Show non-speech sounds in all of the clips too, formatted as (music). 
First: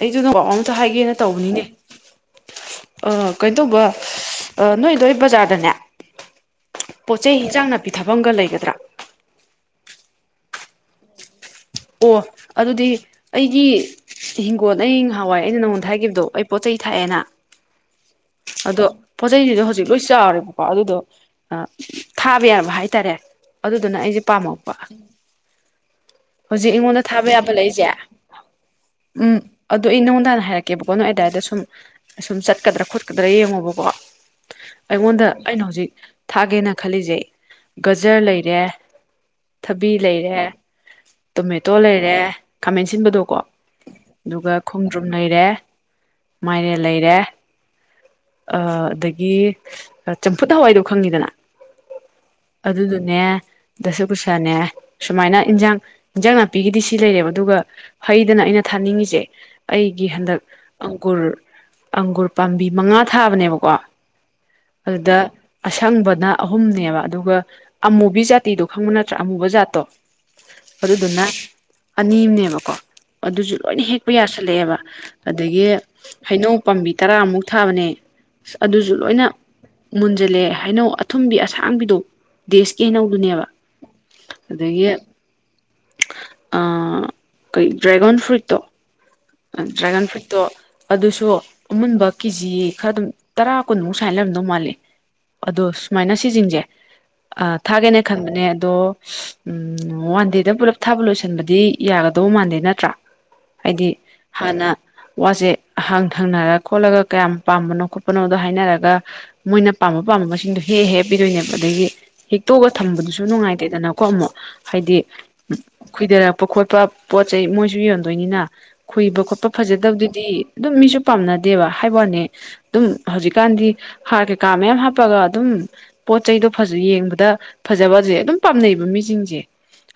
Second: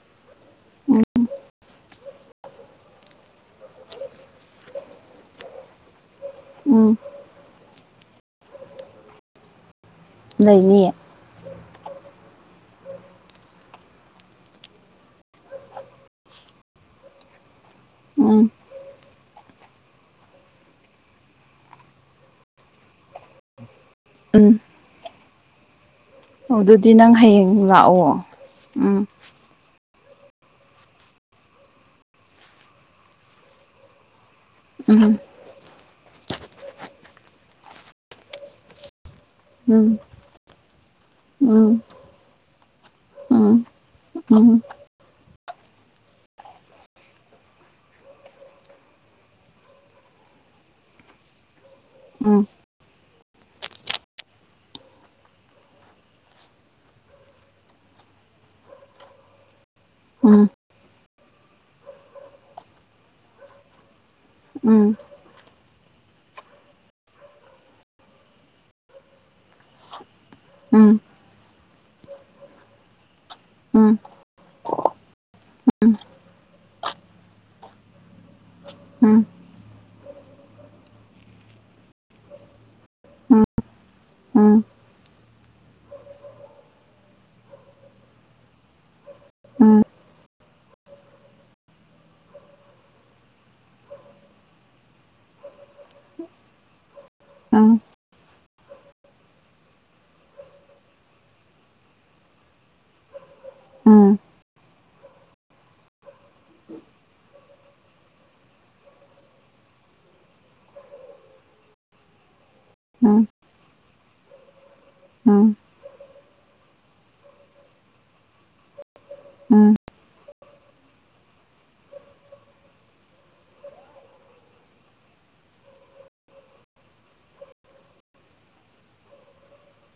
ꯑꯩꯖꯨ ꯅꯕꯥꯎ ꯑꯃꯇ ꯎꯝ ꯍꯥꯏꯒꯦꯅ ꯇꯧꯕꯅꯤꯅꯦ ꯑ ꯀꯩꯅꯣ ꯇꯧꯕ ꯅꯣꯏꯗꯣꯏ ꯕꯖꯥꯔꯗꯅꯦ ꯎꯝ ꯆ ꯍꯟꯆꯥꯡ ꯅꯥꯄꯤꯊꯐꯝꯒ ꯂꯩꯒꯗ꯭ꯔꯥ ꯅꯅꯤ ꯑꯣ ꯑꯗꯨꯗꯤ ꯑꯩꯒꯤ ꯍꯤꯡꯒꯣꯟ ꯑꯩ ꯉꯍꯥꯟꯋꯥꯏ ꯑꯩꯅ ꯅꯪꯉꯣꯟꯗ ꯍꯥꯏꯈꯤꯕꯗꯣ ꯑꯩ ꯄꯣꯠ ꯆꯩ ꯊꯥꯛꯑꯦꯅ ꯎꯝ ꯑꯗꯣ ꯄꯣꯠꯆꯩꯁꯤꯗ ꯍꯧꯖꯤꯛ ꯂꯣꯏ ꯆꯥꯔꯦꯕꯀꯣ ꯑꯗꯨꯗꯣ ꯊꯥꯕ ꯌꯥꯕ ꯍꯥꯏꯇꯥꯔꯦ ꯑꯗꯨꯗꯨꯅ ꯑꯩꯁꯦ ꯎꯝ ꯄꯥꯝꯃꯛꯄ ꯍꯧꯖꯤꯛ ꯑꯗꯨꯗꯤ ꯑꯩꯉꯣꯟꯗ ꯅꯪ ꯊꯥꯕ ꯌꯥꯕ ꯍꯌꯦꯡ ꯂꯩꯏꯁꯦ ꯂꯥꯛꯑꯣ ꯎꯝ ꯑꯗꯨꯗꯣ ꯑꯩ ꯅꯣꯡꯗꯥꯅ ꯍꯥꯏꯔꯛꯀꯦꯕꯀꯣ ꯅꯣꯏ ꯑꯗꯥꯋꯥꯏꯗ ꯁꯨꯝ ꯑꯁꯨꯝ ꯆꯠꯀꯗ꯭ꯔꯥ ꯈꯣꯠꯀꯗ꯭ꯔꯥ ꯌꯦꯡꯉꯣꯕꯀꯣ ꯎꯝ ꯑꯩꯉꯣꯟꯗ ꯑꯩꯅ ꯍꯧꯖꯤꯛ ꯊꯥꯒꯦꯅ ꯈꯜꯂꯤꯁꯦ ꯒꯖꯔ ꯂꯩꯔꯦ ꯎꯝ ꯊꯕꯤ ꯂꯩꯔꯦ ꯇꯣꯃꯦꯇꯣ ꯎꯝ ꯂꯩꯔꯦ ꯈꯥꯃꯦꯟꯁꯤꯟꯕꯗꯣꯀꯣ ꯎꯝ ꯎꯝ ꯎꯝ ꯎꯝ ꯎꯝ ꯎꯝ ꯎꯝ ꯎꯝ ꯎꯝ ꯎꯝ ꯎꯝ ꯎꯝ ꯎꯝ ꯎꯝ ꯎꯝ ꯎꯝ ꯎꯝ ꯎꯝ ꯑꯗꯨꯒꯣꯡ ꯔꯨꯝ ꯂꯩꯔꯦ ꯃꯥꯏꯔꯦꯜ ꯂꯩꯔꯦ ꯑꯗꯒꯤ ꯆꯝꯐꯨꯠ ꯍꯋꯥꯏꯗꯣ ꯈꯪꯉꯤꯗꯅ ꯎꯝ ꯑꯗꯨꯗꯨꯅꯦ ꯗꯁꯨ ꯀꯨꯁꯅꯦ ꯁꯨꯃꯥꯏꯅ ꯏꯟꯖꯥꯡ ꯏꯟꯖꯥꯡ ꯅꯥꯄꯤꯒꯤꯗꯤ ꯁꯤ ꯂꯩꯔꯦꯕ ꯑꯗꯨꯒ ꯍꯩꯗꯅ ꯑꯩꯅ ꯊꯥꯅꯤꯡꯉꯤꯁꯦ ꯑꯩꯒꯤ ꯍꯟꯗꯛ ꯑꯪꯒꯨꯔ ꯑꯪꯒꯨꯔ ꯄꯥꯝꯕꯤ ꯃꯉꯥ ꯊꯥꯕꯅꯦꯕꯀꯣ ꯑꯗꯨꯗ ꯑꯁꯪꯕꯅ ꯑꯍꯨꯝꯅꯦꯕ ꯑꯗꯨꯒ ꯑꯃꯨꯕꯤ ꯖꯥꯇꯤꯗꯣ ꯈꯪꯕ ꯅꯠꯇ꯭ꯔꯥ ꯑꯃꯨꯕ ꯖꯥꯠꯇꯣ ꯑꯗꯨꯗꯨꯅ ꯑꯅꯤ ꯑꯃꯅꯦꯕꯀꯣ ꯑꯗꯨꯁꯨ ꯂꯣꯏꯅ ꯍꯦꯛꯄ ꯌꯥꯁꯜꯂꯛꯑꯦꯕ ꯑꯗꯒꯤ ꯍꯩꯅꯧ ꯄꯥꯝꯕꯤ ꯇꯔꯥꯃꯨꯛ ꯊꯥꯕꯅꯦ ꯑ ꯑꯗꯨꯁꯨ ꯂꯣꯏꯅ ꯃꯨꯟꯖꯜꯂꯦ ꯍꯥꯏꯩꯅꯧ ꯑꯊꯨꯝꯕꯤ ꯑꯁꯥꯡꯕꯤꯗꯣ ꯗꯦꯁꯀꯤ ꯍꯩꯅꯧꯗꯨꯅꯦꯕ ꯎꯝ ꯎꯝ ꯑꯗꯒꯤ ꯀꯩ ꯗ꯭ꯔꯦꯒꯟ ꯐ꯭ꯔꯨꯏꯠꯇꯣ ꯎꯝ ꯗ꯭ꯔꯦꯒꯣꯟ ꯐ꯭ꯔꯨꯏꯠ ꯑꯗꯣ ꯑꯗꯨꯁꯨ ꯑꯃꯨꯟꯕ ꯀꯦꯖꯤ ꯈꯔ ꯑꯗꯨꯝ ꯇꯔꯥ ꯀꯨꯟꯃꯨꯛ ꯁꯨꯃꯥꯏꯅ ꯂꯩꯔꯝꯗꯧ ꯃꯥꯜꯜꯂꯤ ꯑꯗꯣ ꯁꯨꯃꯥꯏꯅ ꯁꯤꯁꯤꯡꯁꯦ ꯎꯝ ꯊꯥꯒꯦꯅꯦ ꯈꯟꯕꯅꯦ ꯑꯗꯣ ꯎꯝ ꯋꯥꯟꯗꯦꯗ ꯄꯨꯂꯞ ꯊꯥꯕ ꯂꯣꯏꯁꯟꯕꯗꯤ ꯌꯥꯒꯗꯧ ꯃꯥꯟꯗꯦ ꯅꯠꯇ꯭ꯔꯥ ꯍꯥꯏꯗꯤ ꯍꯥꯟꯅ ꯋꯥꯁꯦ ꯑꯍꯥꯡ ꯊꯪꯅꯔ ꯈꯣꯠꯂꯒ ꯀꯌꯥꯝ ꯄꯥꯝꯕꯅꯣ ꯈꯣꯠꯄꯅꯣꯗꯣ ꯍꯥꯏꯅꯔꯒ ꯃꯣꯏꯅ ꯄꯥꯝꯕ ꯄꯥꯝꯕ ꯃꯁꯤꯡꯗꯣ ꯍꯦꯛ ꯍꯦꯛ ꯍꯞꯄꯤꯗꯣꯏꯅꯦꯕ ꯑꯗꯒꯤ ꯍꯦꯛꯇꯣꯛꯑꯒ ꯊꯝꯕꯗꯨꯁꯨ ꯅꯨꯡꯉꯥꯏꯇꯦꯗꯅꯀꯣ ꯑꯃꯨꯛ ꯍꯥꯏꯗꯤ ꯑꯩꯣꯏꯗꯔꯛ ꯈꯣꯠꯄ ꯈꯣꯠꯄ ꯄꯣꯠ ꯆꯩ ꯃꯣꯏꯁꯨ ꯌꯣꯟꯗꯣꯏꯅꯤꯅ ꯈꯨꯏꯕ ꯈꯣꯠꯄ ꯐꯖꯗꯕꯗꯨꯗꯤ ꯑꯗꯨꯝ ꯃꯤꯁꯨ ꯄꯥꯝꯅꯗꯦꯕ ꯍꯥꯏꯕ ꯋꯥꯅꯦ ꯑꯗꯨꯝ ꯍꯧꯖꯤꯛꯀꯥꯟꯗꯤ ꯍꯥꯔ ꯀꯩꯀꯥ ꯃꯌꯥꯝ ꯍꯥꯞꯄꯒ ꯑꯗꯨꯝ ꯄꯣꯠ ꯆꯩꯗꯣ ꯐꯖ ꯌꯦꯡꯕꯗ ꯐꯖꯕꯁꯦ ꯑꯗꯨꯝ ꯄꯥꯝꯅꯩꯕ ꯃꯤꯁꯤꯡꯁꯦ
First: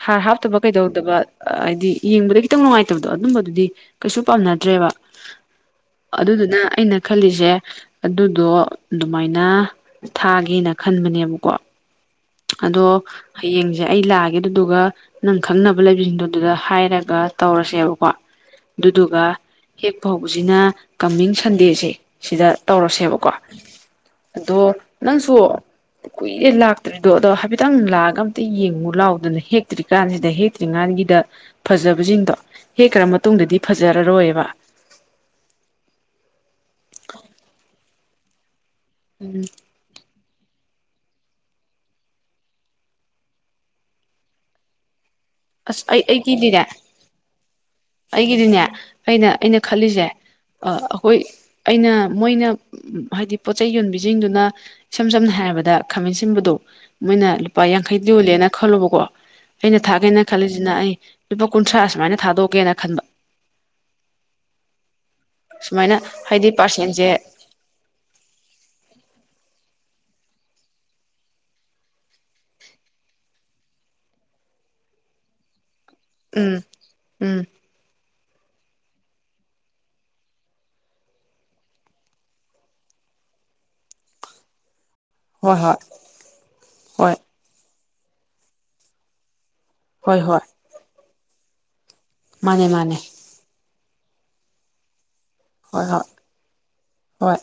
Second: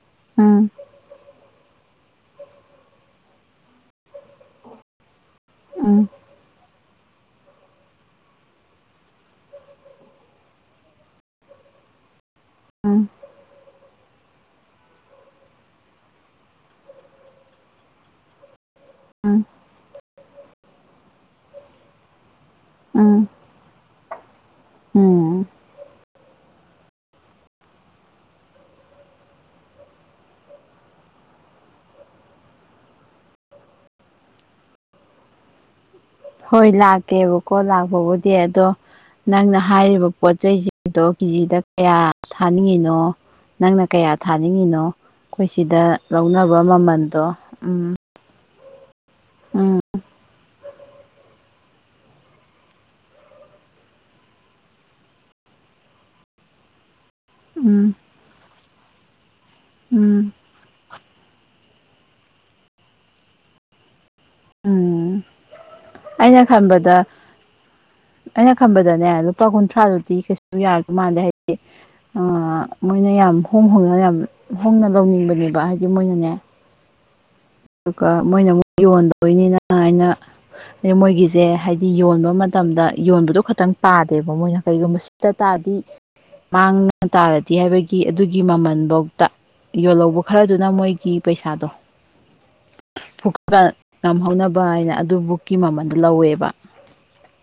ꯍꯥꯔ ꯍꯥꯞꯇꯕ ꯀꯩꯗꯧꯗꯕ ꯍꯥꯏꯗꯤ ꯌꯦꯡꯕꯗ ꯈꯤꯇꯪ ꯅꯨꯡꯉꯥꯏꯇꯕꯗꯣ ꯑꯗꯨꯝꯕꯗꯨꯗꯤ ꯀꯩꯁꯨ ꯄꯥꯝꯅꯗ꯭ꯔꯦꯕ ꯑꯗꯨꯗꯨꯅ ꯑꯩꯅ ꯈꯜꯂꯤꯁꯦ ꯑꯗꯨꯗꯣ ꯑꯗꯨꯃꯥꯏꯅ ꯊꯥꯒꯦꯅ ꯈꯟꯕꯅꯦꯕꯀꯣ ꯑꯗꯣ ꯍꯌꯦꯡꯖꯦ ꯑꯩ ꯂꯥꯛꯑꯒꯦ ꯑꯗꯨꯗꯨꯒ ꯅꯪ ꯈꯪꯅꯕ ꯂꯩꯕꯤꯁꯤꯡꯗꯣ ꯑꯗꯨꯗ ꯍꯥꯏꯔꯒ ꯇꯧꯔꯁꯦꯕꯀꯣ ꯑꯗꯨꯗꯨꯒ ꯍꯦꯛ ꯐ ꯍꯕꯁꯤꯅ ꯀꯃꯤꯡ ꯁꯟꯗꯦꯁꯦ ꯁꯤꯗ ꯇꯧꯔꯁꯦꯕꯀꯣ ꯑꯗꯣ ꯅꯪꯁꯨ ꯀꯨꯏꯔꯦ ꯂꯥꯛꯇ꯭ꯔꯤꯗꯣ ꯑꯗꯣ ꯍꯥꯏꯐꯦꯠꯇꯪ ꯂꯥꯛꯑꯒ ꯑꯝꯇ ꯌꯦꯡꯉꯨ ꯂꯥꯎꯗꯅ ꯍꯦꯛꯇ꯭ꯔꯤꯀꯥꯟꯁꯤꯗ ꯍꯦꯛꯇ꯭ꯔꯤꯀꯥꯟꯒꯤꯗ ꯐꯖꯕꯁꯤꯡꯗꯣ ꯍꯦꯛꯈ꯭ꯔ ꯃꯇꯨꯡꯗꯗꯤ ꯐꯖꯔꯔꯣꯏꯕ ꯍꯣꯏ ꯂꯥꯛꯀꯦꯕꯀꯣ ꯂꯥꯛꯄꯕꯨꯗꯤ ꯑꯗꯣ ꯅꯪꯅ ꯍꯥꯏꯔꯤꯕ ꯄꯣꯠ ꯆꯩꯁꯤꯡꯗꯣ ꯀꯦꯖꯤꯗ ꯀꯌꯥ ꯊꯥꯅꯤꯡꯉꯤꯅꯣ ꯅꯪꯅ ꯀꯌꯥ ꯊꯥꯅꯤꯡꯉꯤꯅꯣ ꯑꯩꯈꯣꯏ ꯁꯤꯗ ꯑꯁ ꯑꯩ ꯂꯧꯅꯕ ꯑꯩꯒꯤꯗꯤꯅꯦ ꯃꯃꯟꯗꯣ ꯎꯝ ꯑꯩꯒꯤꯗꯤꯅꯦ ꯑꯩꯅ ꯑꯩꯅ ꯎꯝ ꯈꯜꯂꯤꯁꯦ ꯑꯩꯈꯣꯏ ꯑꯩꯅ ꯃꯣꯏꯅ ꯍꯥꯏꯗꯤ ꯄꯣꯠꯆꯩ ꯌꯣꯟꯕꯤꯁꯤꯡꯗꯨꯅ ꯏꯁꯝ ꯁꯝꯅ ꯍꯥꯏꯔꯕꯗ ꯈꯥꯃꯦꯟ ꯁꯤꯟꯕꯗ ꯃꯣꯏꯅ ꯂꯨꯄꯥ ꯎꯝ ꯌꯥꯡꯈꯩ ꯌꯣꯜꯂꯦꯅ ꯈꯜꯂꯨꯕꯀꯣ ꯑꯩꯅ ꯊꯥꯒꯦꯅ ꯎꯝ ꯈꯜꯂꯤꯁꯤꯅ ꯑꯩ ꯂꯨꯄꯥ ꯀꯨꯟꯊ꯭ꯔꯥ ꯁꯨꯃꯥꯏꯅ ꯊꯥꯗꯣꯛꯀꯦꯅ ꯈꯟꯕ ꯎꯝ ꯁꯨꯃꯥꯏꯅ ꯑꯩꯅ ꯍꯥꯏꯗꯤ ꯈꯟꯕꯗ ꯄꯥꯔꯁꯦꯟꯁꯦ ꯑꯩꯅ ꯈꯟꯝꯕꯗꯅꯦ ꯂꯨꯄꯥ ꯀꯨꯟꯊ꯭ꯔꯥꯗꯨꯗꯤꯤ ꯀꯩꯁꯨ ꯌꯥꯔꯗꯦ ꯃꯥꯟꯗꯦ ꯍꯥꯏꯗꯤ ꯃꯣꯏꯅ ꯌꯥꯝ ꯍꯣꯡ ꯍꯣꯡꯅ ꯌꯥꯝ ꯍꯣꯡꯅ ꯂꯧꯅꯤꯡꯕꯅꯦꯕ ꯍꯥꯏꯗꯤ ꯃꯣꯏꯅꯅꯦ ꯎꯝ ꯎꯝ ꯑꯗꯨꯒ ꯃꯣꯏꯅ ꯑꯃꯨꯛ ꯌꯣꯟꯗꯣꯏꯅꯤꯅ ꯑꯩꯅ ꯑ ꯃꯣꯏꯒꯤꯁꯦ ꯍꯥꯏꯗꯤ ꯌꯣꯟꯕ ꯃꯇꯝꯗ ꯌꯣꯟꯕꯗꯣ ꯈꯇꯪ ꯇꯥꯗꯦꯕ ꯃꯣꯏꯅ ꯀꯔꯤꯒꯨꯝꯕ ꯇ ꯍꯣꯏ ꯍꯣꯏ ꯇꯥꯔꯗꯤ ꯃꯥꯡꯅ ꯍꯣꯏ ꯇꯥꯔꯗꯤ ꯍꯥꯏꯕꯒꯤ ꯑꯗꯨꯒꯤ ꯃꯃꯜꯐꯧ ꯇ ꯍꯣꯏ ꯌꯣꯜꯍꯧꯕ ꯍꯣꯏ ꯈꯔꯗꯨꯅ ꯃꯣꯏꯒꯤ ꯄꯩꯁꯥꯗꯣ ꯃꯥꯅꯦ ꯃꯥꯅꯦ ꯐꯨꯄ ꯉꯝꯍꯧꯅꯕ ꯍꯥꯏꯅ ꯑꯗꯨꯕꯨ ꯍꯣꯏ ꯍꯣꯏ ꯍꯣꯏ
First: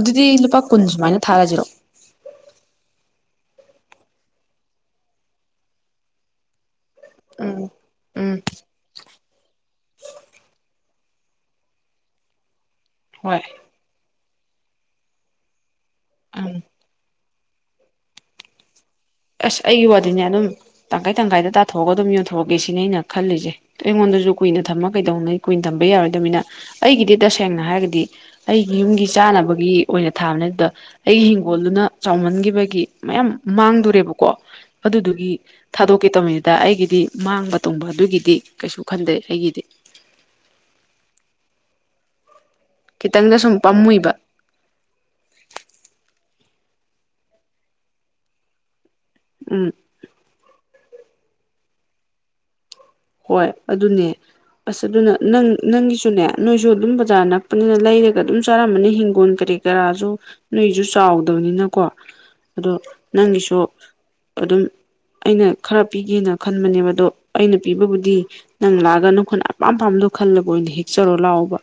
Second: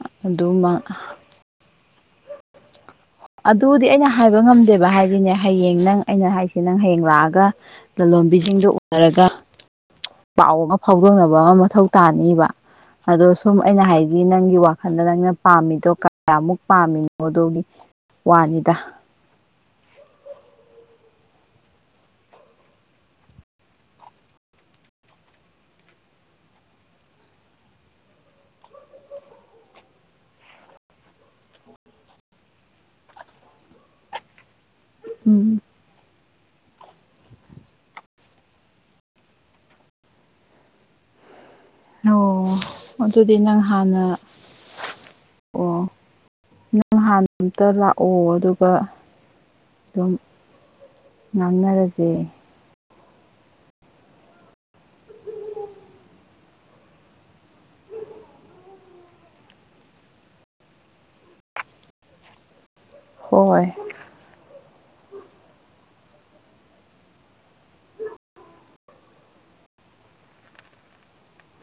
ꯑꯗꯨꯗꯤ ꯂꯨꯄꯥ ꯑꯗꯨꯃ ꯀꯨꯟ ꯁꯨꯃꯥꯏꯅ ꯊꯥꯔꯁꯤꯔꯣ ꯑꯗꯨꯗꯤ ꯑꯩꯅ ꯍꯥꯏꯕ ꯉꯝꯗꯦꯕ ꯍꯥꯏꯁꯤꯅꯦ ꯍꯌꯦꯡ ꯅꯪ ꯑꯩꯅ ꯍꯥꯏꯁꯦ ꯅꯪ ꯍꯌꯦꯡ ꯇꯧꯔꯥꯛꯑꯒ ꯎꯝ ꯎꯝ ꯂꯂꯣꯟꯕꯤꯁꯤꯡꯗꯨ ꯎꯅꯔꯒ ꯄꯥꯎ ꯑꯃ ꯐꯥꯎꯗꯣꯛꯅꯕ ꯑꯃ ꯃꯊꯧ ꯇꯥꯅꯤꯕ ꯑꯗꯣ ꯍꯣꯏ ꯁꯨꯝ ꯑꯩꯅ ꯍꯥꯏꯗꯤ ꯅꯪꯒꯤ ꯋꯥꯈꯜꯗ ꯅꯪꯅ ꯄꯥꯝꯃꯤꯗꯣ ꯎꯝ ꯀꯌꯥꯃꯨꯛ ꯄꯥꯝꯃꯤꯅ ꯑꯣꯒꯤ ꯋꯥꯅꯤꯗ ꯑꯁ ꯑꯩꯒꯤ ꯋꯥꯗꯤꯅꯦ ꯑꯗꯨꯝ ꯇꯪꯈꯥꯏ ꯇꯪꯈꯥꯏꯗ ꯇꯥꯊꯣꯛꯑꯒ ꯑꯗꯨꯝ ꯌꯣꯟꯊꯣꯛꯑꯒꯦ ꯁꯤꯅꯦ ꯑꯩꯅ ꯈꯜꯂꯤꯁꯦ ꯑꯩꯉꯣꯟꯗꯁꯨ ꯀꯨꯏꯅ ꯊꯝꯃ ꯀꯩꯗꯧꯅꯩ ꯀꯨꯏꯅ ꯊꯝꯕ ꯌꯥꯔꯣꯏꯗꯝꯅꯤꯅ ꯑꯩꯒꯤꯗꯤ ꯇꯁꯦꯡꯅ ꯍꯥꯏꯔꯒꯗꯤ ꯑꯩꯒꯤ ꯌꯨꯝꯒꯤ ꯆꯥꯅꯕꯒꯤ ꯑꯣꯏꯅ ꯊꯥꯕꯅꯦ ꯑꯗꯨꯗ ꯑꯩꯒꯤ ꯍꯤꯡꯒꯣꯜꯗꯨꯅ ꯆꯥꯎꯃꯟꯈꯤꯕꯒꯤ ꯃꯌꯥꯝ ꯃꯥꯡꯗꯣꯔꯦꯕ ꯀꯣ ꯑꯗꯨꯗꯨꯒꯤ ꯎꯝ ꯊꯥꯗꯣꯛꯀꯦ ꯇꯝꯃꯦ ꯑ ꯗ ꯑꯩꯒꯤꯗꯤ ꯃꯥꯡꯕ ꯇꯣꯡꯕ ꯑꯗꯨꯒꯤꯗꯤ ꯀꯩꯁꯨ ꯈꯟꯗꯦ ꯑꯩꯒꯤꯗꯤ ꯑꯣ ꯈꯤꯇꯪꯗ ꯑꯗꯨꯗꯤ ꯁꯨꯝ ꯅꯪ ꯍꯥꯟꯅ ꯄꯥꯝꯃꯨꯏꯕ ꯑꯣ ꯅꯪ ꯍꯥꯟꯅ ꯑꯝꯇ ꯂꯥꯛꯑꯣ ꯑꯗꯨꯒ ꯎꯝ ꯑꯗꯨꯝ ꯉꯥꯡꯅꯔꯁꯦ ꯍꯣꯏ ꯑꯗꯨꯅꯦ ꯑꯁ ꯑꯗꯨꯅ ꯅꯪ ꯅꯪꯒꯤꯁꯨꯅꯦ ꯅꯣꯏꯁꯨ ꯑꯗꯨꯝ ꯕꯖꯥꯔ ꯅꯛꯄꯅꯤꯅ ꯂꯩꯔꯒ ꯑꯗꯨꯝ ꯆꯥꯔꯝꯕꯅꯤ ꯍꯤꯡꯒꯣꯟ ꯀꯔꯤ ꯀ ꯀꯔꯥꯁꯨ ꯅꯣꯏꯁꯨ ꯆꯥꯎꯗꯕꯅꯤꯅꯀꯣ ꯑꯗꯣ ꯅꯪꯒꯤꯁꯨ ꯍꯣꯏ ꯑꯗꯨꯝ ꯑꯩꯅ ꯈꯔ ꯄꯤꯒꯦꯅ ꯈꯟꯕꯅꯦꯕ ꯑꯗꯣ ꯑꯩꯅ ꯄꯤꯕꯕꯨꯗꯤ ꯅꯪ ꯂꯥꯛꯑꯒ ꯅꯪꯈꯣꯏꯅ ꯑꯄꯥꯝ ꯄꯄꯥꯝꯕꯗꯣ ꯈꯜꯂꯕ ꯑꯣꯏꯅ ꯍꯦꯛꯆꯔꯣ ꯂꯥꯛꯑꯣꯕ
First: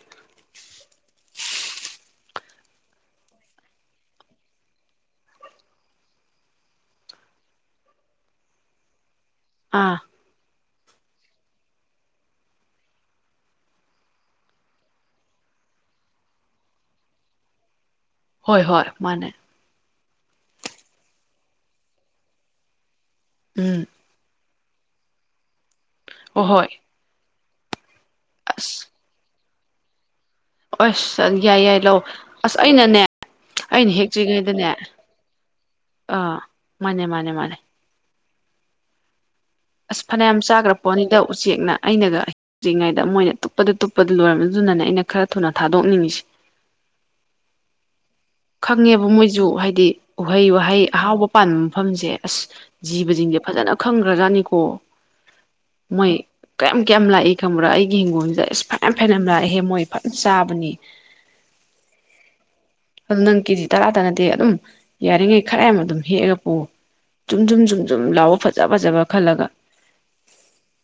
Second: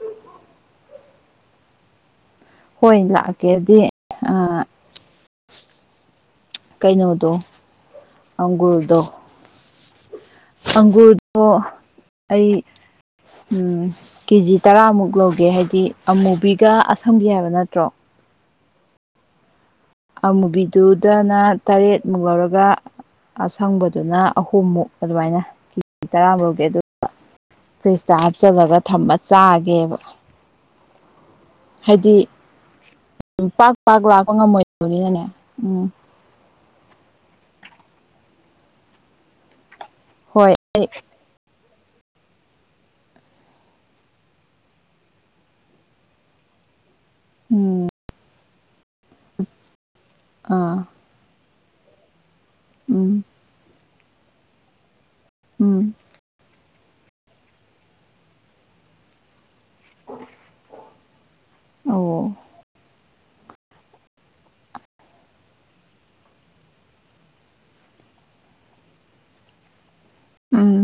ꯍꯣꯏ ꯂꯥꯛꯀꯦꯗꯤ ꯑ ꯀꯩꯅꯣꯗꯣ ꯑꯪꯒꯨꯔꯗꯣ ꯑꯥ ꯑꯪꯒꯨꯔꯗꯣ ꯑꯩ ꯎꯝ ꯀꯦꯖꯤ ꯇꯔꯥꯃꯨꯛ ꯂꯧꯒꯦ ꯍꯥꯏꯗꯤ ꯑꯃꯨꯕꯤꯒ ꯑꯁꯪꯕꯤ ꯍꯥꯏꯕ ꯅꯠꯇ꯭ꯔꯣ ꯍꯣꯏ ꯍꯣꯏ ꯃꯥꯅꯦ ꯑꯃꯨꯕꯤꯗꯨꯗꯅ ꯇꯔꯦꯠꯃꯨꯛ ꯂꯧꯔꯒ ꯎꯝ ꯑꯁꯪꯕꯗꯨꯅ ꯑꯍꯨꯝꯃꯨꯛ ꯑꯗꯨꯃꯥꯏꯅ ꯀꯦꯖꯤ ꯍꯣꯏ ꯇꯔꯥꯃꯧꯒꯤ ꯍꯣꯏ ꯑꯗꯨ ꯐ꯭ꯔꯤꯁꯇ ꯍꯥꯞꯆꯜꯂꯒ ꯑꯁ ꯊꯝꯃ ꯆꯥꯒꯦꯕ ꯑꯣꯁ ꯌꯥꯏ ꯌꯥꯏ ꯂꯥꯛꯑꯣ ꯍꯥꯏꯗꯤ ꯑꯁ ꯑꯩꯅꯅꯦ ꯄꯥꯛ ꯑꯩꯅ ꯄꯥꯛ ꯂꯥꯛꯄ ꯍꯦꯛꯇ꯭ꯔꯤꯉꯩꯗꯅꯦ ꯉꯝꯃꯣꯏꯗꯕꯅꯤꯅꯅꯦ ꯎꯝ ꯑ ꯃꯥꯅꯦ ꯃꯥꯅꯦ ꯃꯥꯅꯦ ꯑꯁ ꯐꯅꯌꯥꯝ ꯍꯣꯏ ꯆꯥꯈ꯭ꯔ ꯄꯣꯠꯅꯤꯗ ꯎꯆꯦꯛꯅ ꯑꯩꯅꯒ ꯑꯩ ꯇꯧꯗ꯭ꯔꯤꯉꯩꯗ ꯃꯣꯏꯅ ꯇꯨꯞꯄꯗ ꯇꯨꯞꯄꯗ ꯂꯣꯏꯔꯕꯅꯤ ꯑꯗꯨꯅꯅꯦ ꯑꯩꯅ ꯈꯔ ꯊꯨꯅ ꯊꯥꯗꯣꯛꯅꯤꯡꯉꯤꯁꯦ ꯎꯝ ꯈꯪꯉꯦꯕ ꯃꯣꯏꯁꯨ ꯍꯥꯏꯗꯤ ꯎꯍꯩ ꯑꯥ ꯋꯥꯍꯩ ꯑꯍꯥꯎꯕ ꯄꯥꯟꯕ ꯃꯐꯝꯁꯦ ꯑꯁ ꯎꯝ ꯖꯤꯕꯖꯤꯡꯖꯦ ꯐꯖꯅ ꯈꯪꯒ꯭ꯔꯖꯥꯠꯅꯤꯀꯣ ꯎꯝ ꯃꯣꯏ ꯀꯌꯥꯝ ꯀꯌꯥꯝ ꯂꯥꯛꯏ ꯈꯪꯕ꯭ꯔꯥ ꯑꯩꯒꯤ ꯍꯤꯡꯒꯣꯜꯖꯤꯗ ꯑꯁ ꯐꯅꯌꯥꯝ ꯐꯅꯌꯥꯝ ꯂꯥꯛꯏꯍꯦ ꯃꯣꯏ ꯐꯖꯅ ꯆꯥꯕꯅꯤ ꯑꯧ ꯑꯗꯨ ꯅꯪ ꯀꯦꯖꯤ ꯇꯔꯥꯇ ꯅꯠꯇꯦ ꯑꯗꯨꯝ ꯌꯥꯔꯤꯉꯩ ꯈꯔ ꯌꯥꯝ ꯑꯗꯨꯝ ꯍꯦꯛꯑꯒ ꯄꯨꯑꯣ ꯖꯨꯝ ꯖꯨꯝ ꯖꯨꯝ ꯖꯨꯝ ꯂꯥꯎꯕ ꯐꯖ ꯐꯖꯕ ꯈꯜꯂꯒ ꯎꯝ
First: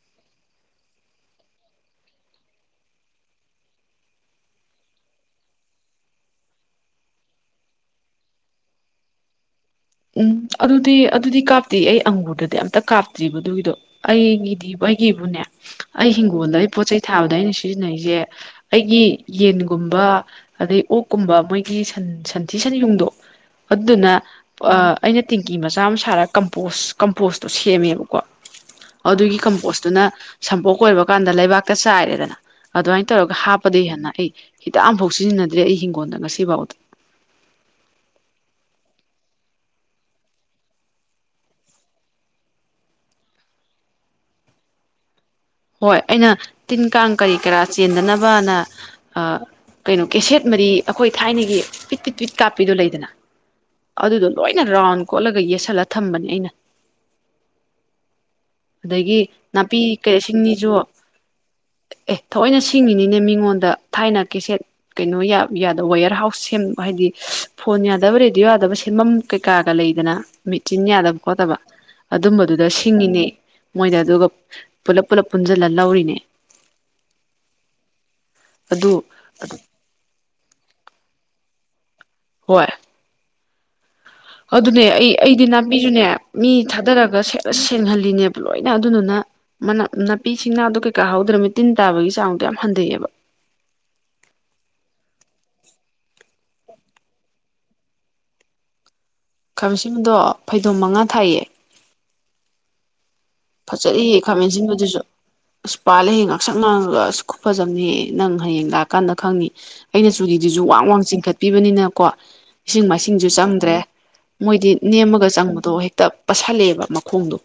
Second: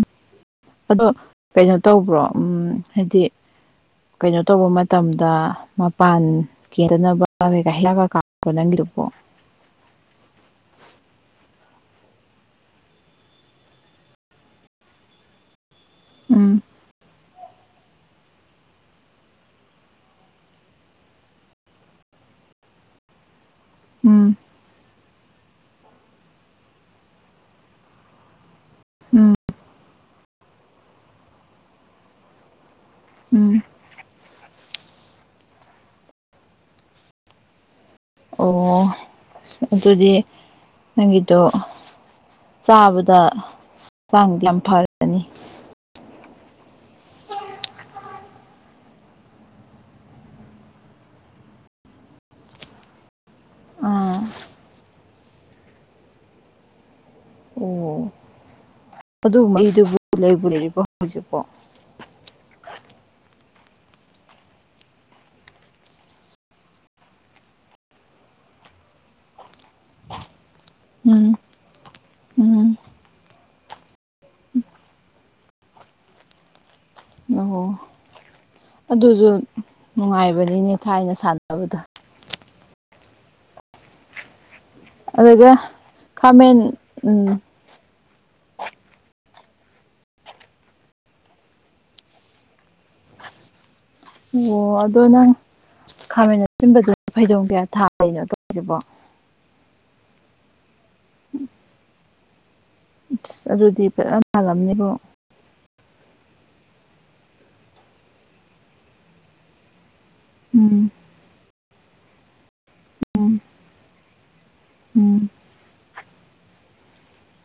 ꯑꯗꯣ ꯀꯩꯅꯣ ꯇꯧꯕ꯭ꯔꯣ ꯎꯝ ꯍꯥꯏꯗꯤ ꯀꯩꯅꯣ ꯇꯧꯕ ꯃꯇꯝꯗ ꯃꯄꯥꯟ ꯀꯦꯗꯅꯕ ꯀꯂꯒ ꯀꯥ ꯄꯣ ꯎꯝ ꯑꯗꯨꯗꯤ ꯑꯗꯨꯗꯤ ꯀꯥꯞꯇꯦ ꯑꯩ ꯑꯪꯒꯨꯔꯗꯗꯤ ꯑꯝꯇ ꯀꯥꯞꯇ꯭ꯔꯤꯕ ꯑꯗꯨꯒꯤꯗꯣ ꯑꯩꯒꯤꯗꯤꯕ ꯑꯩꯒꯤꯕꯨꯅꯦ ꯑꯩ ꯎꯝ ꯍꯤꯡꯒꯣꯜꯗ ꯑꯩ ꯄꯣꯠ-ꯆꯩꯩ ꯊꯥꯕꯗ ꯑꯩꯅ ꯁꯤꯖꯤꯟꯅꯩꯖꯦ ꯑꯩꯒꯤ ꯌꯦꯟꯒꯨꯝꯕ ꯑꯗꯩ ꯑꯣꯛꯀꯨꯝꯕ ꯃꯣꯏꯒꯤ ꯁꯟ ꯁꯟꯊꯤ ꯁꯟꯌꯨꯡꯗꯣ ꯑꯗꯨꯗꯨꯅ ꯎꯝ ꯑꯩꯅ ꯇꯦꯡꯀꯤ ꯃꯆꯥ ꯑꯃ ꯁꯥꯔꯒ ꯀꯝꯄꯣꯁ ꯀꯝꯄꯣꯁꯇꯣ ꯁꯦꯝꯃꯦꯕꯀꯣ ꯎꯝ ꯑꯗꯨꯒꯤ ꯀꯝꯄꯣꯁꯇꯨꯅ ꯁꯝꯄꯣꯛ ꯈꯣꯏꯕ ꯀꯥꯟꯗ ꯂꯩꯕꯥꯛꯇ ꯆꯥꯏꯔꯦꯗꯅ ꯑꯗꯨꯃꯥꯏꯟ ꯇꯧꯔꯒ ꯎꯝ ꯍꯥꯞꯄꯗꯩ ꯍꯦꯟꯅ ꯑꯩ ꯍꯤꯗꯥꯛ ꯑꯃꯐꯧ ꯁꯤꯖꯤꯟꯅꯗ꯭ꯔꯤ ꯑꯩ ꯍꯤꯡꯒꯣꯟꯗ ꯉꯁꯤꯐꯥꯎꯗ ꯑꯣ ꯑꯗꯨꯗꯤ ꯅꯪꯒꯤꯗꯣ ꯆꯥꯕꯗꯛ ꯆꯥꯡ ꯌꯥꯝ ꯐꯔꯦ ꯑꯅꯤ ꯍꯣꯏ ꯑꯩꯅ ꯇꯤꯟ ꯀꯥꯡ ꯀꯔꯤ ꯀꯔꯥ ꯆꯦꯟꯗꯅꯕꯅ ꯑ ꯀꯩꯅꯣ ꯀꯦꯁꯦꯠ ꯃꯔꯤ ꯑꯈꯣꯏ ꯊꯥꯏꯅꯒꯤ ꯄꯤꯠ ꯄꯤꯠ ꯄꯤꯠ ꯀꯥꯞꯄꯤꯗꯣ ꯂꯩꯗꯅ ꯑꯥ ꯑꯗꯨꯗꯣ ꯂꯣꯏꯅ ꯔꯥꯎꯟ ꯀꯣꯠꯂꯒ ꯌꯦꯁꯜꯂ ꯊꯝꯕꯅꯦ ꯑꯩꯅ ꯑꯣ ꯑꯗꯒꯤ ꯑꯗꯨꯒꯨꯝꯕ ꯅꯥꯄꯤ ꯃꯤꯗꯨꯕꯨ ꯂꯩꯕꯨ ꯀꯩꯁꯤꯡꯅꯤꯁꯨ ꯂꯩꯔꯤꯕꯣ ꯍꯧꯖꯤꯛꯄꯣ ꯑꯦ ꯊꯑꯣꯏꯅ ꯁꯤꯡꯉꯤꯅꯤꯅꯦ ꯃꯤꯉꯣꯟꯗ ꯊꯥꯏꯅ ꯀꯦꯁꯦꯠ ꯀꯩꯅꯣ ꯌꯥꯗꯕ ꯋꯦꯌꯔ ꯍꯥꯎꯁ ꯁꯦꯝ ꯍꯥꯏꯗꯤ ꯐꯣꯟ ꯌꯥꯗꯕ ꯔꯦꯗꯤꯑꯣ ꯌꯥꯗꯕ ꯁꯦꯝꯐꯝ ꯀꯩꯀꯥꯒ ꯂꯩꯗꯅ ꯃꯦꯆꯤꯟ ꯌꯥꯗꯕ ꯎꯝ ꯈꯣꯠꯇꯕ ꯑꯗꯨꯝꯕꯗꯨꯗ ꯎꯝ ꯁꯤꯡꯉꯤꯅꯦ ꯃꯣꯏꯗ ꯑꯗꯨꯒ ꯄꯨꯂꯞ ꯄꯨꯂꯞ ꯄꯨꯟꯖꯜꯂ ꯂꯧꯔꯤꯅꯦ ꯑꯣ ꯑꯗꯨ ꯑꯗꯨꯁꯨ ꯅꯨꯡꯉꯥꯏꯕꯅꯤꯅꯦ ꯊꯥꯏꯅ ꯁꯥꯟꯅꯕꯗ ꯍꯣꯏ ꯑꯗꯨꯅꯦ ꯑꯩ ꯑꯩꯗꯤ ꯑꯗꯨꯒ ꯅꯥꯄꯤꯖꯨꯅꯦ ꯃꯤ ꯈꯥꯃꯦꯟ ꯊꯥꯗꯔꯒ ꯎꯝ ꯁꯦꯡ ꯁꯦꯡꯍꯜꯂꯤꯅꯦꯕ ꯂꯣꯏꯅ ꯑꯗꯨꯗꯨꯅ ꯃ ꯅꯥꯄꯤꯁꯤꯡꯅꯥꯗ ꯀꯩꯀꯥ ꯍꯧꯗ꯭ꯔꯃꯤ ꯇꯤꯟ ꯇꯥꯕꯒꯤ ꯆꯥꯡꯗꯣ ꯌꯥꯝ ꯍꯟꯊꯩꯑꯦꯕ ꯑꯣ ꯑꯗꯣ ꯅꯪ ꯈꯥꯃꯦꯟ ꯑꯁꯤꯟꯕꯗꯨ ꯐꯩꯗꯧꯗꯦ ꯊꯥ ꯀꯩꯅꯣ ꯇꯧꯔꯤꯁꯤꯕꯣ ꯈꯥꯃꯦꯟꯁꯤꯟꯕꯗꯣ ꯐꯩꯗꯣꯝ ꯃꯉꯥ ꯊꯥꯏꯌꯦ ꯑꯁ ꯑꯗꯨꯗꯤ ꯐꯖꯔꯤꯌꯦ ꯐꯖꯅ ꯊꯥꯜꯂꯝꯅꯤꯕꯣ ꯈꯥꯃꯦꯟꯁꯤꯟꯕꯖꯤꯖꯨ ꯑꯁ ꯄꯥꯜꯂꯦꯍꯦ ꯉꯥꯛꯁꯛ ꯉꯥꯡꯉꯒ ꯑꯁ ꯈꯨꯨꯐꯖꯑꯝꯅꯤꯍꯦ ꯅꯪ ꯍꯌꯦꯡ ꯂꯥꯛꯀꯥꯟꯗ ꯈꯪꯅꯤ ꯑꯩꯅ ꯆꯨꯔꯤꯗꯨꯁꯨ ꯋꯥꯡ ꯎꯝ ꯋꯥꯡ ꯆꯤꯡꯈꯠꯄꯤꯕꯅꯤꯅꯀꯣ ꯏꯁꯤꯡ ꯃꯥꯏꯁꯤꯡꯁꯨ ꯆꯪꯗ꯭ꯔꯦ ꯃꯣꯏꯗꯤ ꯎꯝ ꯅꯦꯝꯃꯒ ꯆꯪꯕꯗꯣ ꯍꯦꯛꯇ ꯄꯁꯜꯂꯛꯑꯦꯕ ꯃꯈꯣꯡꯗꯣ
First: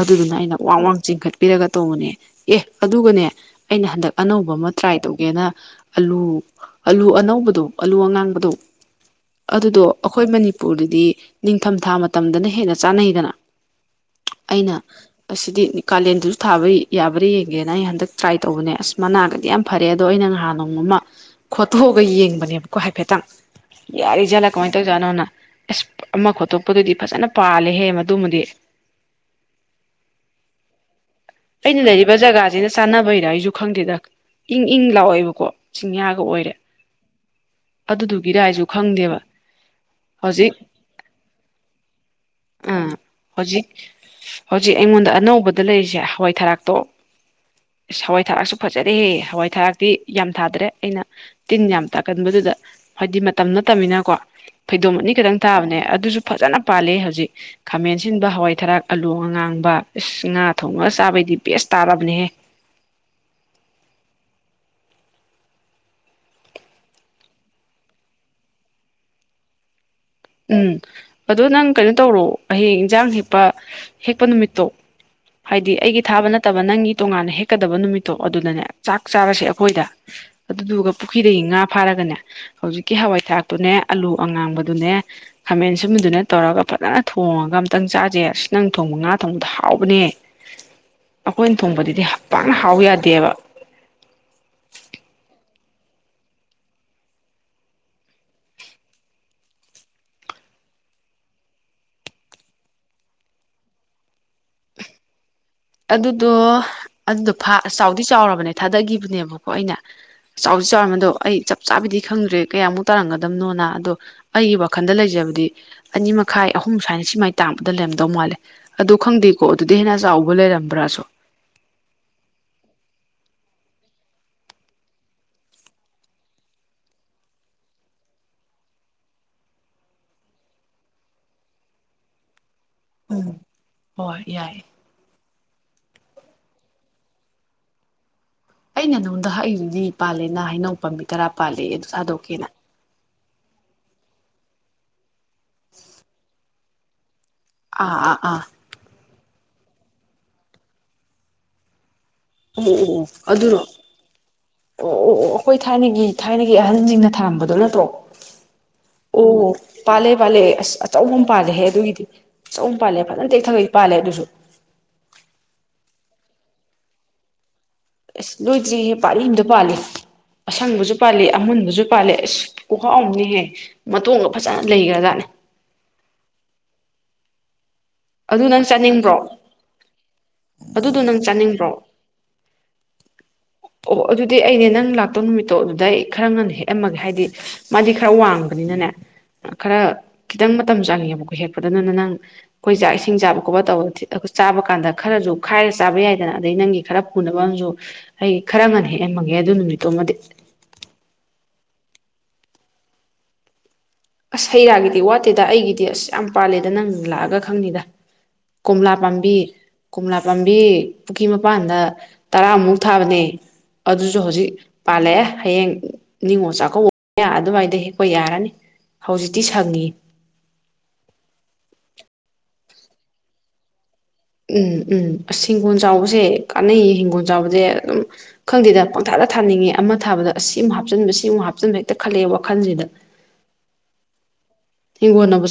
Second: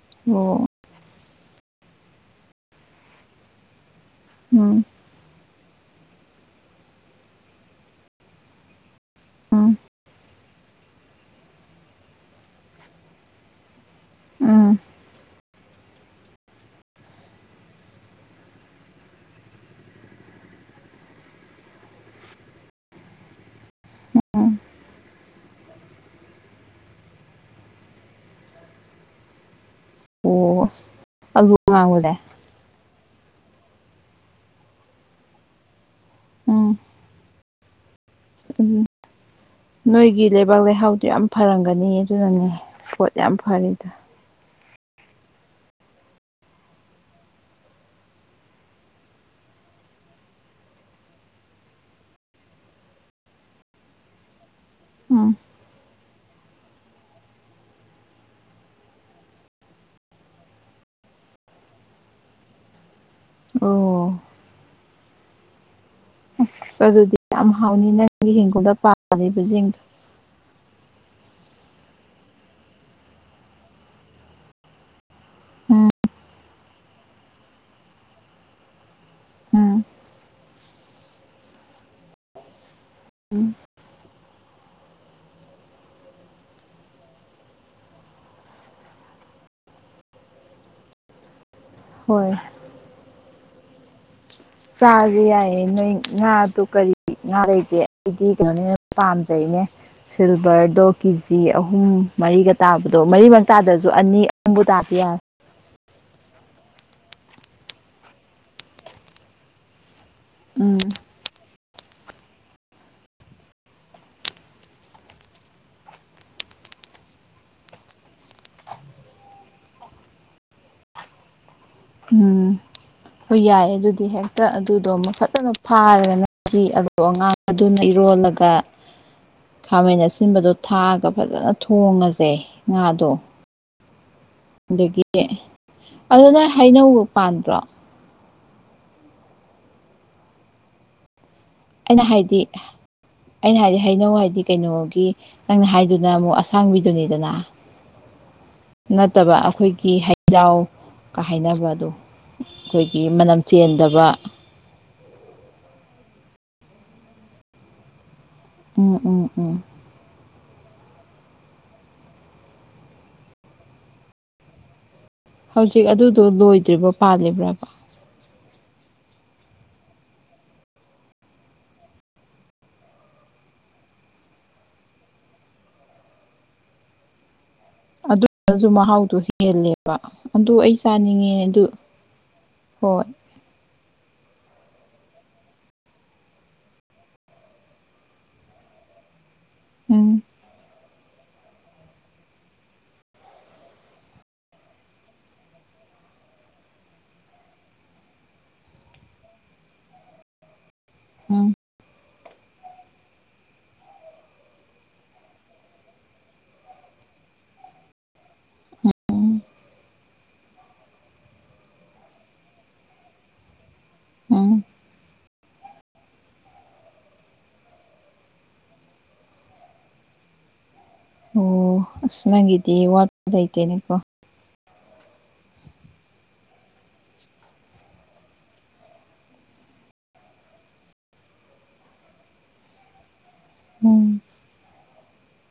ꯑꯗꯨꯗꯨꯅ ꯑꯩꯅ ꯑꯣ ꯋꯥꯡ ꯋꯥꯡ ꯆꯤꯡꯈꯠꯄꯤꯔꯒ ꯇꯣꯡꯕꯅꯦ ꯑꯦ ꯑꯗꯨꯒꯅꯦ ꯑꯩꯅ ꯍꯟꯗꯛ ꯑꯅꯧꯕ ꯑꯃ ꯎꯝ ꯇ꯭ꯔꯥꯏ ꯇꯧꯒꯦꯅ ꯑꯂꯨ ꯑꯂꯨ ꯑꯅꯧꯕꯗꯣ ꯑꯂꯨ ꯑꯉꯥꯡꯕꯗꯣ ꯎꯝ ꯑꯗꯨꯗꯣ ꯑꯈꯣꯏ ꯃꯅꯤꯄꯨꯔꯗꯗꯤ ꯅꯤꯡꯊꯝꯊꯥ ꯃꯇꯝꯗꯅ ꯍꯦꯟꯅ ꯆꯥꯅꯩꯗꯅ ꯎꯝ ꯑꯩꯅ ꯑꯁꯤꯗꯤ ꯀꯥꯂꯦꯟꯗꯖꯨ ꯊꯥꯕ ꯌꯥꯕ꯭ꯔꯥ ꯌꯦꯡꯒꯦꯅ ꯑꯩ ꯍꯟꯗꯛ ꯇ꯭ꯔꯥꯏ ꯇꯧꯕꯅꯦ ꯑꯁ ꯃꯅꯥꯒꯗꯤ ꯌꯥꯝ ꯐꯔꯦ ꯑꯗꯣ ꯑꯩꯅ ꯅꯍꯥꯟ ꯅꯣꯡꯃ ꯑꯃ ꯈꯣꯠꯇꯣꯛꯑꯒ ꯌꯦꯡꯕꯅꯦꯕꯀꯣ ꯍꯥꯏꯐꯦꯠꯇꯪ ꯌꯥꯔ ꯏꯖꯂ ꯀꯥꯏ ꯇꯧ ꯅꯣꯅ ꯑꯦꯁ ꯑꯃ ꯈꯣꯠꯇꯣꯛꯄꯗꯨꯗꯤ ꯐꯖꯅ ꯄꯥꯜꯂꯦꯍꯦ ꯃꯗꯨꯃꯗꯤ ꯄꯁ ꯑꯩꯅ ꯂꯩꯔꯤꯕ ꯖꯒꯥꯁꯤꯅ ꯆꯥꯅꯕꯩꯗ ꯑꯩꯁꯨ ꯈꯪꯗꯦꯗ ꯏꯪ ꯏꯪ ꯂꯥꯛꯑꯣꯦꯕꯀꯣ ꯆꯤꯡꯌꯥꯒ ꯑꯣꯏꯔꯦ ꯎꯝ ꯑꯗꯨꯗꯨꯒꯤꯗ ꯑꯩꯁꯨ ꯎꯝ ꯈꯪꯗꯦꯕ ꯅꯣꯏꯒꯤ ꯍꯧꯖꯤꯛ ꯂꯩꯕꯥꯛ ꯂꯩꯍꯥꯎꯗꯨꯣ ꯌꯥꯝ ꯐꯔꯝꯒꯅꯤ ꯑꯗꯨꯅꯅꯦ ꯑꯥ ꯄꯣꯠ ꯌꯥꯝ ꯍꯧꯖꯤꯛ ꯐꯔꯦꯗ ꯍꯧꯖꯤꯛ ꯑꯩꯉꯣꯟꯗ ꯑꯅꯧꯕꯗ ꯂꯩꯔꯤꯖꯦ ꯍꯋꯥꯏ ꯊꯔꯥꯛꯇꯣ ꯑꯁ ꯍꯋꯥꯏ ꯊꯔꯥꯛꯁꯨ ꯐꯖꯔꯦꯍꯦ ꯍꯋꯥꯏ ꯊꯔꯥꯛꯇꯤ ꯌꯥꯝ ꯊꯥꯗ꯭ꯔꯦ ꯑꯩꯅ ꯇꯤꯟ ꯌꯥꯝ ꯇꯥꯛꯀꯟꯕꯗꯨꯗ ꯍꯥꯏꯗꯤ ꯃꯇꯝ ꯅꯠꯇꯕꯅꯤꯅꯀꯣ ꯐꯩꯗꯣꯝ ꯑꯅꯤ ꯎꯝ ꯈꯛꯇꯪ ꯊꯥꯕꯅꯦ ꯑꯗꯨꯖꯨ ꯐꯖꯅ ꯄꯥꯜꯂꯦ ꯍꯧꯖꯤꯛ ꯈꯥꯃꯦꯟꯁꯤꯟꯕ ꯍꯋꯥꯏꯊꯔꯥꯛ ꯑꯥꯂꯨ ꯑꯉꯥꯡꯕ ꯏꯁ ꯉꯥ ꯊꯣꯡꯕꯒ ꯆꯥꯕꯩꯗꯤ ꯕꯦꯁ ꯇꯥꯔꯕꯅꯦꯍꯦ ꯑꯣ ꯑꯗꯨꯗꯤ ꯌꯥꯝ ꯍꯥꯎꯅꯤ ꯅꯪꯒꯤ ꯍꯤꯡꯒꯣꯜꯗ ꯄꯥꯂꯤꯕꯖꯤꯡꯗꯣ ꯎꯝ ꯑꯗꯣ ꯅꯪ ꯀꯩꯅꯣ ꯇꯧꯔꯣ ꯍꯌꯦꯡ ꯏꯟꯖꯥꯡ ꯍꯦꯛꯄ ꯍꯦꯛꯄ ꯅꯨꯃꯤꯠꯇꯣ ꯍꯥꯏꯗꯤ ꯎꯝ ꯑꯩꯒꯤ ꯊꯥꯕ ꯅꯠꯇꯕ ꯅꯪꯒꯤ ꯇꯣꯉꯥꯟꯅ ꯍꯦꯛꯀꯗꯕ ꯅꯨꯃꯤꯠꯇꯣ ꯑꯗꯨꯗꯅꯦ ꯆꯥꯛ ꯆꯥꯔꯁꯦ ꯎꯝ ꯑꯩꯈꯣꯏꯗ ꯑꯗꯨꯗꯨꯒ ꯄꯨꯈ꯭ꯔꯤꯗꯒꯤ ꯉꯥ ꯐꯥꯔꯒꯅꯦ ꯍꯧꯖꯤꯛꯀꯤ ꯍꯋꯥꯏ ꯎꯝ ꯊꯔꯥꯛꯇꯨꯅꯦ ꯑꯂꯨ ꯑꯉꯥꯡꯕꯗꯨꯅꯦ ꯈꯥꯃꯦꯟ ꯑꯁꯤꯟꯕꯗꯨꯅꯦ ꯇꯧꯔꯒ ꯐꯖꯅ ꯊꯣꯡꯉꯒ ꯑꯝꯇꯪ ꯆꯥꯖꯦ ꯑꯁ ꯅꯪ ꯊꯣꯡꯕ ꯉꯥ ꯊꯣꯡꯕꯗꯣ ꯍꯥꯎꯕꯅꯦ ꯑꯩꯈꯣꯏꯅ ꯊꯣꯡꯕꯗꯨꯗꯤ ꯍꯣꯏ ꯄꯥꯛꯅ ꯍꯥꯎ ꯌꯥꯗꯦꯕ ꯆꯥꯥꯖꯤ ꯌꯥꯏꯌꯦ ꯅꯣꯏ ꯉꯥꯗꯣ ꯀꯔꯤ ꯉꯥꯗꯩꯗꯤ ꯎꯇꯤ ꯊꯣꯡꯕꯅ ꯍꯦꯟ ꯄꯥꯝꯖꯩꯅꯦ ꯁꯤꯜꯚꯔꯗꯣ ꯀꯦꯖꯤ ꯑꯍꯨꯝ ꯃꯔꯤꯒ ꯇꯥꯕꯗꯣ ꯃꯔꯤꯃꯛ ꯇꯥꯗ꯭ꯔꯖꯨ ꯑꯅꯤ ꯑꯍꯨꯝꯕꯨ ꯇꯥꯔꯗꯤ ꯌꯥꯔꯦ ꯑꯗꯨꯗꯣ ꯑꯗꯨꯗꯣ ꯐꯥ ꯆꯥꯎꯗꯤ ꯆꯥꯎꯔꯕꯅꯦ ꯊꯥꯗꯒꯤꯕꯅꯦꯕꯀꯣ ꯑꯩꯅ ꯎꯝ ꯆꯥꯎꯖꯨꯆꯥꯎꯔꯝ ꯑꯗꯣ ꯑꯩ ꯆꯞ ꯞ ꯆꯥꯕꯤꯗꯤ ꯈꯪꯗ꯭ꯔꯦ ꯀꯌꯥꯃꯨꯛ ꯇꯥꯔꯝꯒꯗꯕꯅꯣꯅ ꯑꯗꯣ ꯑꯩꯒꯤ ꯋꯥꯈꯟꯗ ꯂꯩꯖꯕꯗꯤ ꯑꯅꯤ ꯃꯈꯥꯏ ꯑꯍꯨꯝ ꯁꯨꯃꯥꯏꯅ ꯁꯤꯃꯥꯏ ꯇꯥꯕꯗ ꯂꯩꯝꯗꯧ ꯃꯥꯜꯂꯦ ꯑꯗꯨ ꯈꯪꯗꯦꯀꯣ ꯑꯗꯨꯗꯤ ꯍꯦꯟꯅ ꯆꯥꯎꯕ ꯕꯨ ꯂꯩꯔꯝꯗ꯭ꯔꯥꯁꯨ ꯎꯝ ꯍꯣꯏ ꯌꯥꯏꯌꯦ ꯑꯗꯨꯗꯤ ꯍꯦꯛꯇ ꯑꯗꯨꯗꯣ ꯑꯃ ꯐꯖꯅ ꯐꯥꯔꯒꯅ ꯄꯤꯑꯕ ꯑꯗꯣ ꯑꯉꯥꯡ ꯑꯗꯨꯅ ꯏꯔꯣꯜꯂꯒ (inaudible) ꯈꯥꯃꯦꯟ ꯑꯁꯤꯟꯕꯗꯣ ꯊꯥꯛꯑꯒ ꯐꯖꯅ ꯊꯣꯡꯉꯁꯦ ꯉꯥꯗꯣ ꯎꯝ ꯍꯣꯏ ꯌꯥꯏ ꯑꯗꯒꯤ ꯑꯗꯨ ꯅꯪ ꯍꯩꯅꯧ ꯄꯥꯟꯕꯥꯟꯗ꯭ꯔꯣ ꯑꯩꯅ ꯅꯉꯣꯟꯗ ꯍꯥꯏꯔꯤꯗꯨꯗꯤ ꯄꯥꯜꯂꯦꯅ ꯍꯩꯅꯧ ꯄꯥꯝꯕꯤ ꯇꯔꯥ ꯄꯥꯜꯂꯦ ꯑꯗꯨ ꯑꯩꯅ ꯍꯥꯏꯗꯤ ꯊꯥꯗꯣꯛꯀꯦꯅ ꯑꯩꯅ ꯍꯥꯏꯗꯤ ꯍꯩꯅꯧ ꯍꯥꯏꯗꯤ ꯀꯩꯅꯣꯒꯤ ꯅꯪꯅ ꯍꯥꯏꯗꯨꯅ ꯑꯃꯨꯛ ꯑ ꯁꯥꯡꯕꯤꯗꯨꯅꯤꯗꯅ ꯑꯥ ꯑꯥ ꯑꯥ ꯅꯠꯇꯕ ꯑꯈꯣꯏꯒꯤ ꯍꯩꯖꯥꯎ ꯀ ꯍꯥꯏꯅꯕꯗꯣ ꯑꯣ ꯑꯣ ꯈꯣꯏꯒꯤ ꯃꯅꯝ ꯑꯗꯨꯔꯣ ꯆꯦꯟꯗꯕ ꯑꯣ ꯑꯣ ꯑꯣ ꯑꯣ ꯑꯈꯣꯏ ꯊꯥꯏꯅꯒꯤ ꯊꯥꯏꯅꯒꯤ ꯑꯍꯟꯖꯤꯡꯅ ꯊꯥꯔꯝꯕꯗꯣ ꯅꯠꯇ꯭ꯔꯣ ꯎꯝ ꯎꯝ ꯑꯣ ꯎꯝ ꯄꯥꯜꯂꯦ ꯄꯥꯜꯂꯦ ꯑꯁ‌ ꯑꯆꯧꯕ ꯑꯝ ꯄꯥꯜꯂꯦꯍꯦ ꯑꯗꯨꯒꯤꯗꯤ ꯑꯆꯧꯕ ꯑꯝ ꯄꯥꯜꯂꯦ ꯐꯖꯅ ꯇꯦꯛꯊꯒꯩ ꯄꯥꯜꯂꯦ ꯑꯗꯨꯁꯨ ꯍꯧꯖꯤꯛ ꯑꯗꯨꯗꯣ ꯂꯣꯏꯗ꯭ꯔꯤꯕ꯭ꯔꯣ ꯄꯥꯜꯂꯤꯕ꯭ꯔꯕ ꯑꯁ ꯂꯣꯏꯗ꯭ꯔꯤꯌꯦ ꯄꯥꯜꯂꯤ ꯌꯨꯝꯗ ꯄꯥꯜꯂꯤ ꯑꯁꯪꯕꯖꯨ ꯄꯥꯜꯂꯤ ꯑꯃꯨꯟꯕꯖꯨ ꯄꯥꯜꯂꯤ ꯏꯁ ꯈꯨꯍꯥꯎꯑꯝꯅꯤꯍꯦ ꯃꯇꯣꯡꯒ ꯐꯖꯅ ꯂꯩꯒ꯭ꯔꯖꯥꯠꯅꯦ ꯑꯗꯨ ꯅꯪ ꯑꯗꯨꯗꯁꯨ ꯆꯥꯅꯤꯡꯕ꯭ꯔꯣ ꯃꯍꯥꯎꯗꯣ ꯍꯦꯜꯂꯦꯕ ꯑꯗꯨ ꯑꯩ ꯑꯗꯨꯗꯣ ꯅꯪ ꯆꯥꯅꯤꯡꯉꯦ ꯑꯗꯨ ꯆꯥꯅꯤꯡꯕ꯭ꯔꯣ ꯍꯣꯏ ꯑꯣ ꯑꯗꯨꯗꯤ ꯑꯩꯅꯦ ꯅꯪ ꯂꯥꯛꯇꯧ ꯅꯨꯃꯤꯠꯇꯣ ꯑꯗꯨꯗ ꯑꯩ ꯈꯔ ꯉꯟꯅ ꯍꯦꯛꯑꯝꯃꯒꯦ ꯍꯥꯏꯗꯤ ꯃꯥꯗꯤ ꯈꯔ ꯋꯥꯡꯕꯅꯤꯅꯅꯦ ꯈꯔ ꯎꯝ ꯈꯤꯇꯪ ꯃꯇꯝ ꯆꯪꯉꯦꯕꯀꯣ ꯍꯦꯛꯄꯗꯅꯅ ꯅꯪ ꯑꯩꯈꯣꯏ ꯆꯥꯛ ꯏꯁꯤꯡ ꯆꯥꯕ ꯈꯣꯠꯄ ꯇꯧꯕ ꯆꯥꯕ ꯀꯥꯟꯗ ꯈꯔꯁꯨ ꯈꯥꯏꯔꯒ ꯆꯥꯕ ꯌꯥꯏꯗꯅ ꯑꯗꯩ ꯅꯪꯒꯤ ꯈꯔ ꯄꯨꯅꯕ ꯑꯃꯁꯨ ꯑꯩ ꯈꯔ ꯉꯟꯅ ꯍꯦꯛꯑꯃꯒꯦ ꯑꯗꯨ ꯅꯨꯃꯤꯠꯇꯨꯃꯗꯤ ꯎꯝ ꯑꯁ ꯍꯩ ꯔꯥꯒꯤꯗꯤ ꯋꯥꯠꯇꯦꯗ ꯑꯩꯒꯤꯗꯤ ꯑꯁ ꯌꯥꯝ ꯄꯥꯜꯂꯦꯗ ꯅꯪ ꯂꯥꯛꯑꯒ ꯈꯪꯅꯤꯗ ꯀꯣꯝꯂꯥ ꯄꯥꯝꯕꯤ ꯀꯣꯝꯂꯥ ꯄꯥꯝꯕꯤ ꯄꯨꯈ꯭ꯔꯤ ꯃꯄꯥꯟꯗ ꯇꯔꯥꯃꯨꯛ ꯊꯥꯕꯅꯦ ꯑꯗꯨꯁꯨ ꯍꯧꯖꯤꯛ ꯎꯝ ꯄꯥꯜꯂꯛꯑꯦ ꯍꯌꯦꯡ ꯅꯤꯡꯉꯣꯜ ꯆꯥꯛꯀꯧꯕ ꯃꯌꯥ ꯑꯗꯨꯃꯥꯏꯗꯤ ꯍꯦꯛꯄ ꯌꯥꯔꯅꯤ ꯍꯧꯖꯤꯛꯇꯤ ꯁꯪꯉꯤ ꯑꯣ ꯅꯪꯒꯤꯗꯤ ꯋꯥꯠ ꯂꯩꯇꯦꯅꯦꯀꯣ ꯎꯝ ꯎꯝ ꯑꯁ ꯍꯤꯡꯒꯣꯜ ꯆꯥꯎꯕꯁꯦ ꯀꯥꯟꯅꯩꯌꯦ ꯍꯤꯡꯒꯣꯜ ꯆꯥꯎꯕꯁꯦ ꯑꯗꯨꯝ ꯈꯪꯗꯦꯗ ꯄꯪꯊꯥꯗ ꯊꯥꯅꯤꯡꯉꯦ ꯑꯃ ꯊꯥꯕꯗ ꯑꯁꯤ ꯑꯝ ꯍꯥꯞꯆꯤꯟꯕ ꯁꯤ ꯑꯃꯨꯛ ꯍꯥꯞꯆꯤꯟꯕ ꯍꯦꯛꯇ ꯈꯜꯂꯛꯑꯦ ꯋꯥꯈꯜꯁꯤꯗ ꯎꯝ ꯏꯒꯣꯟꯅꯕꯁꯨ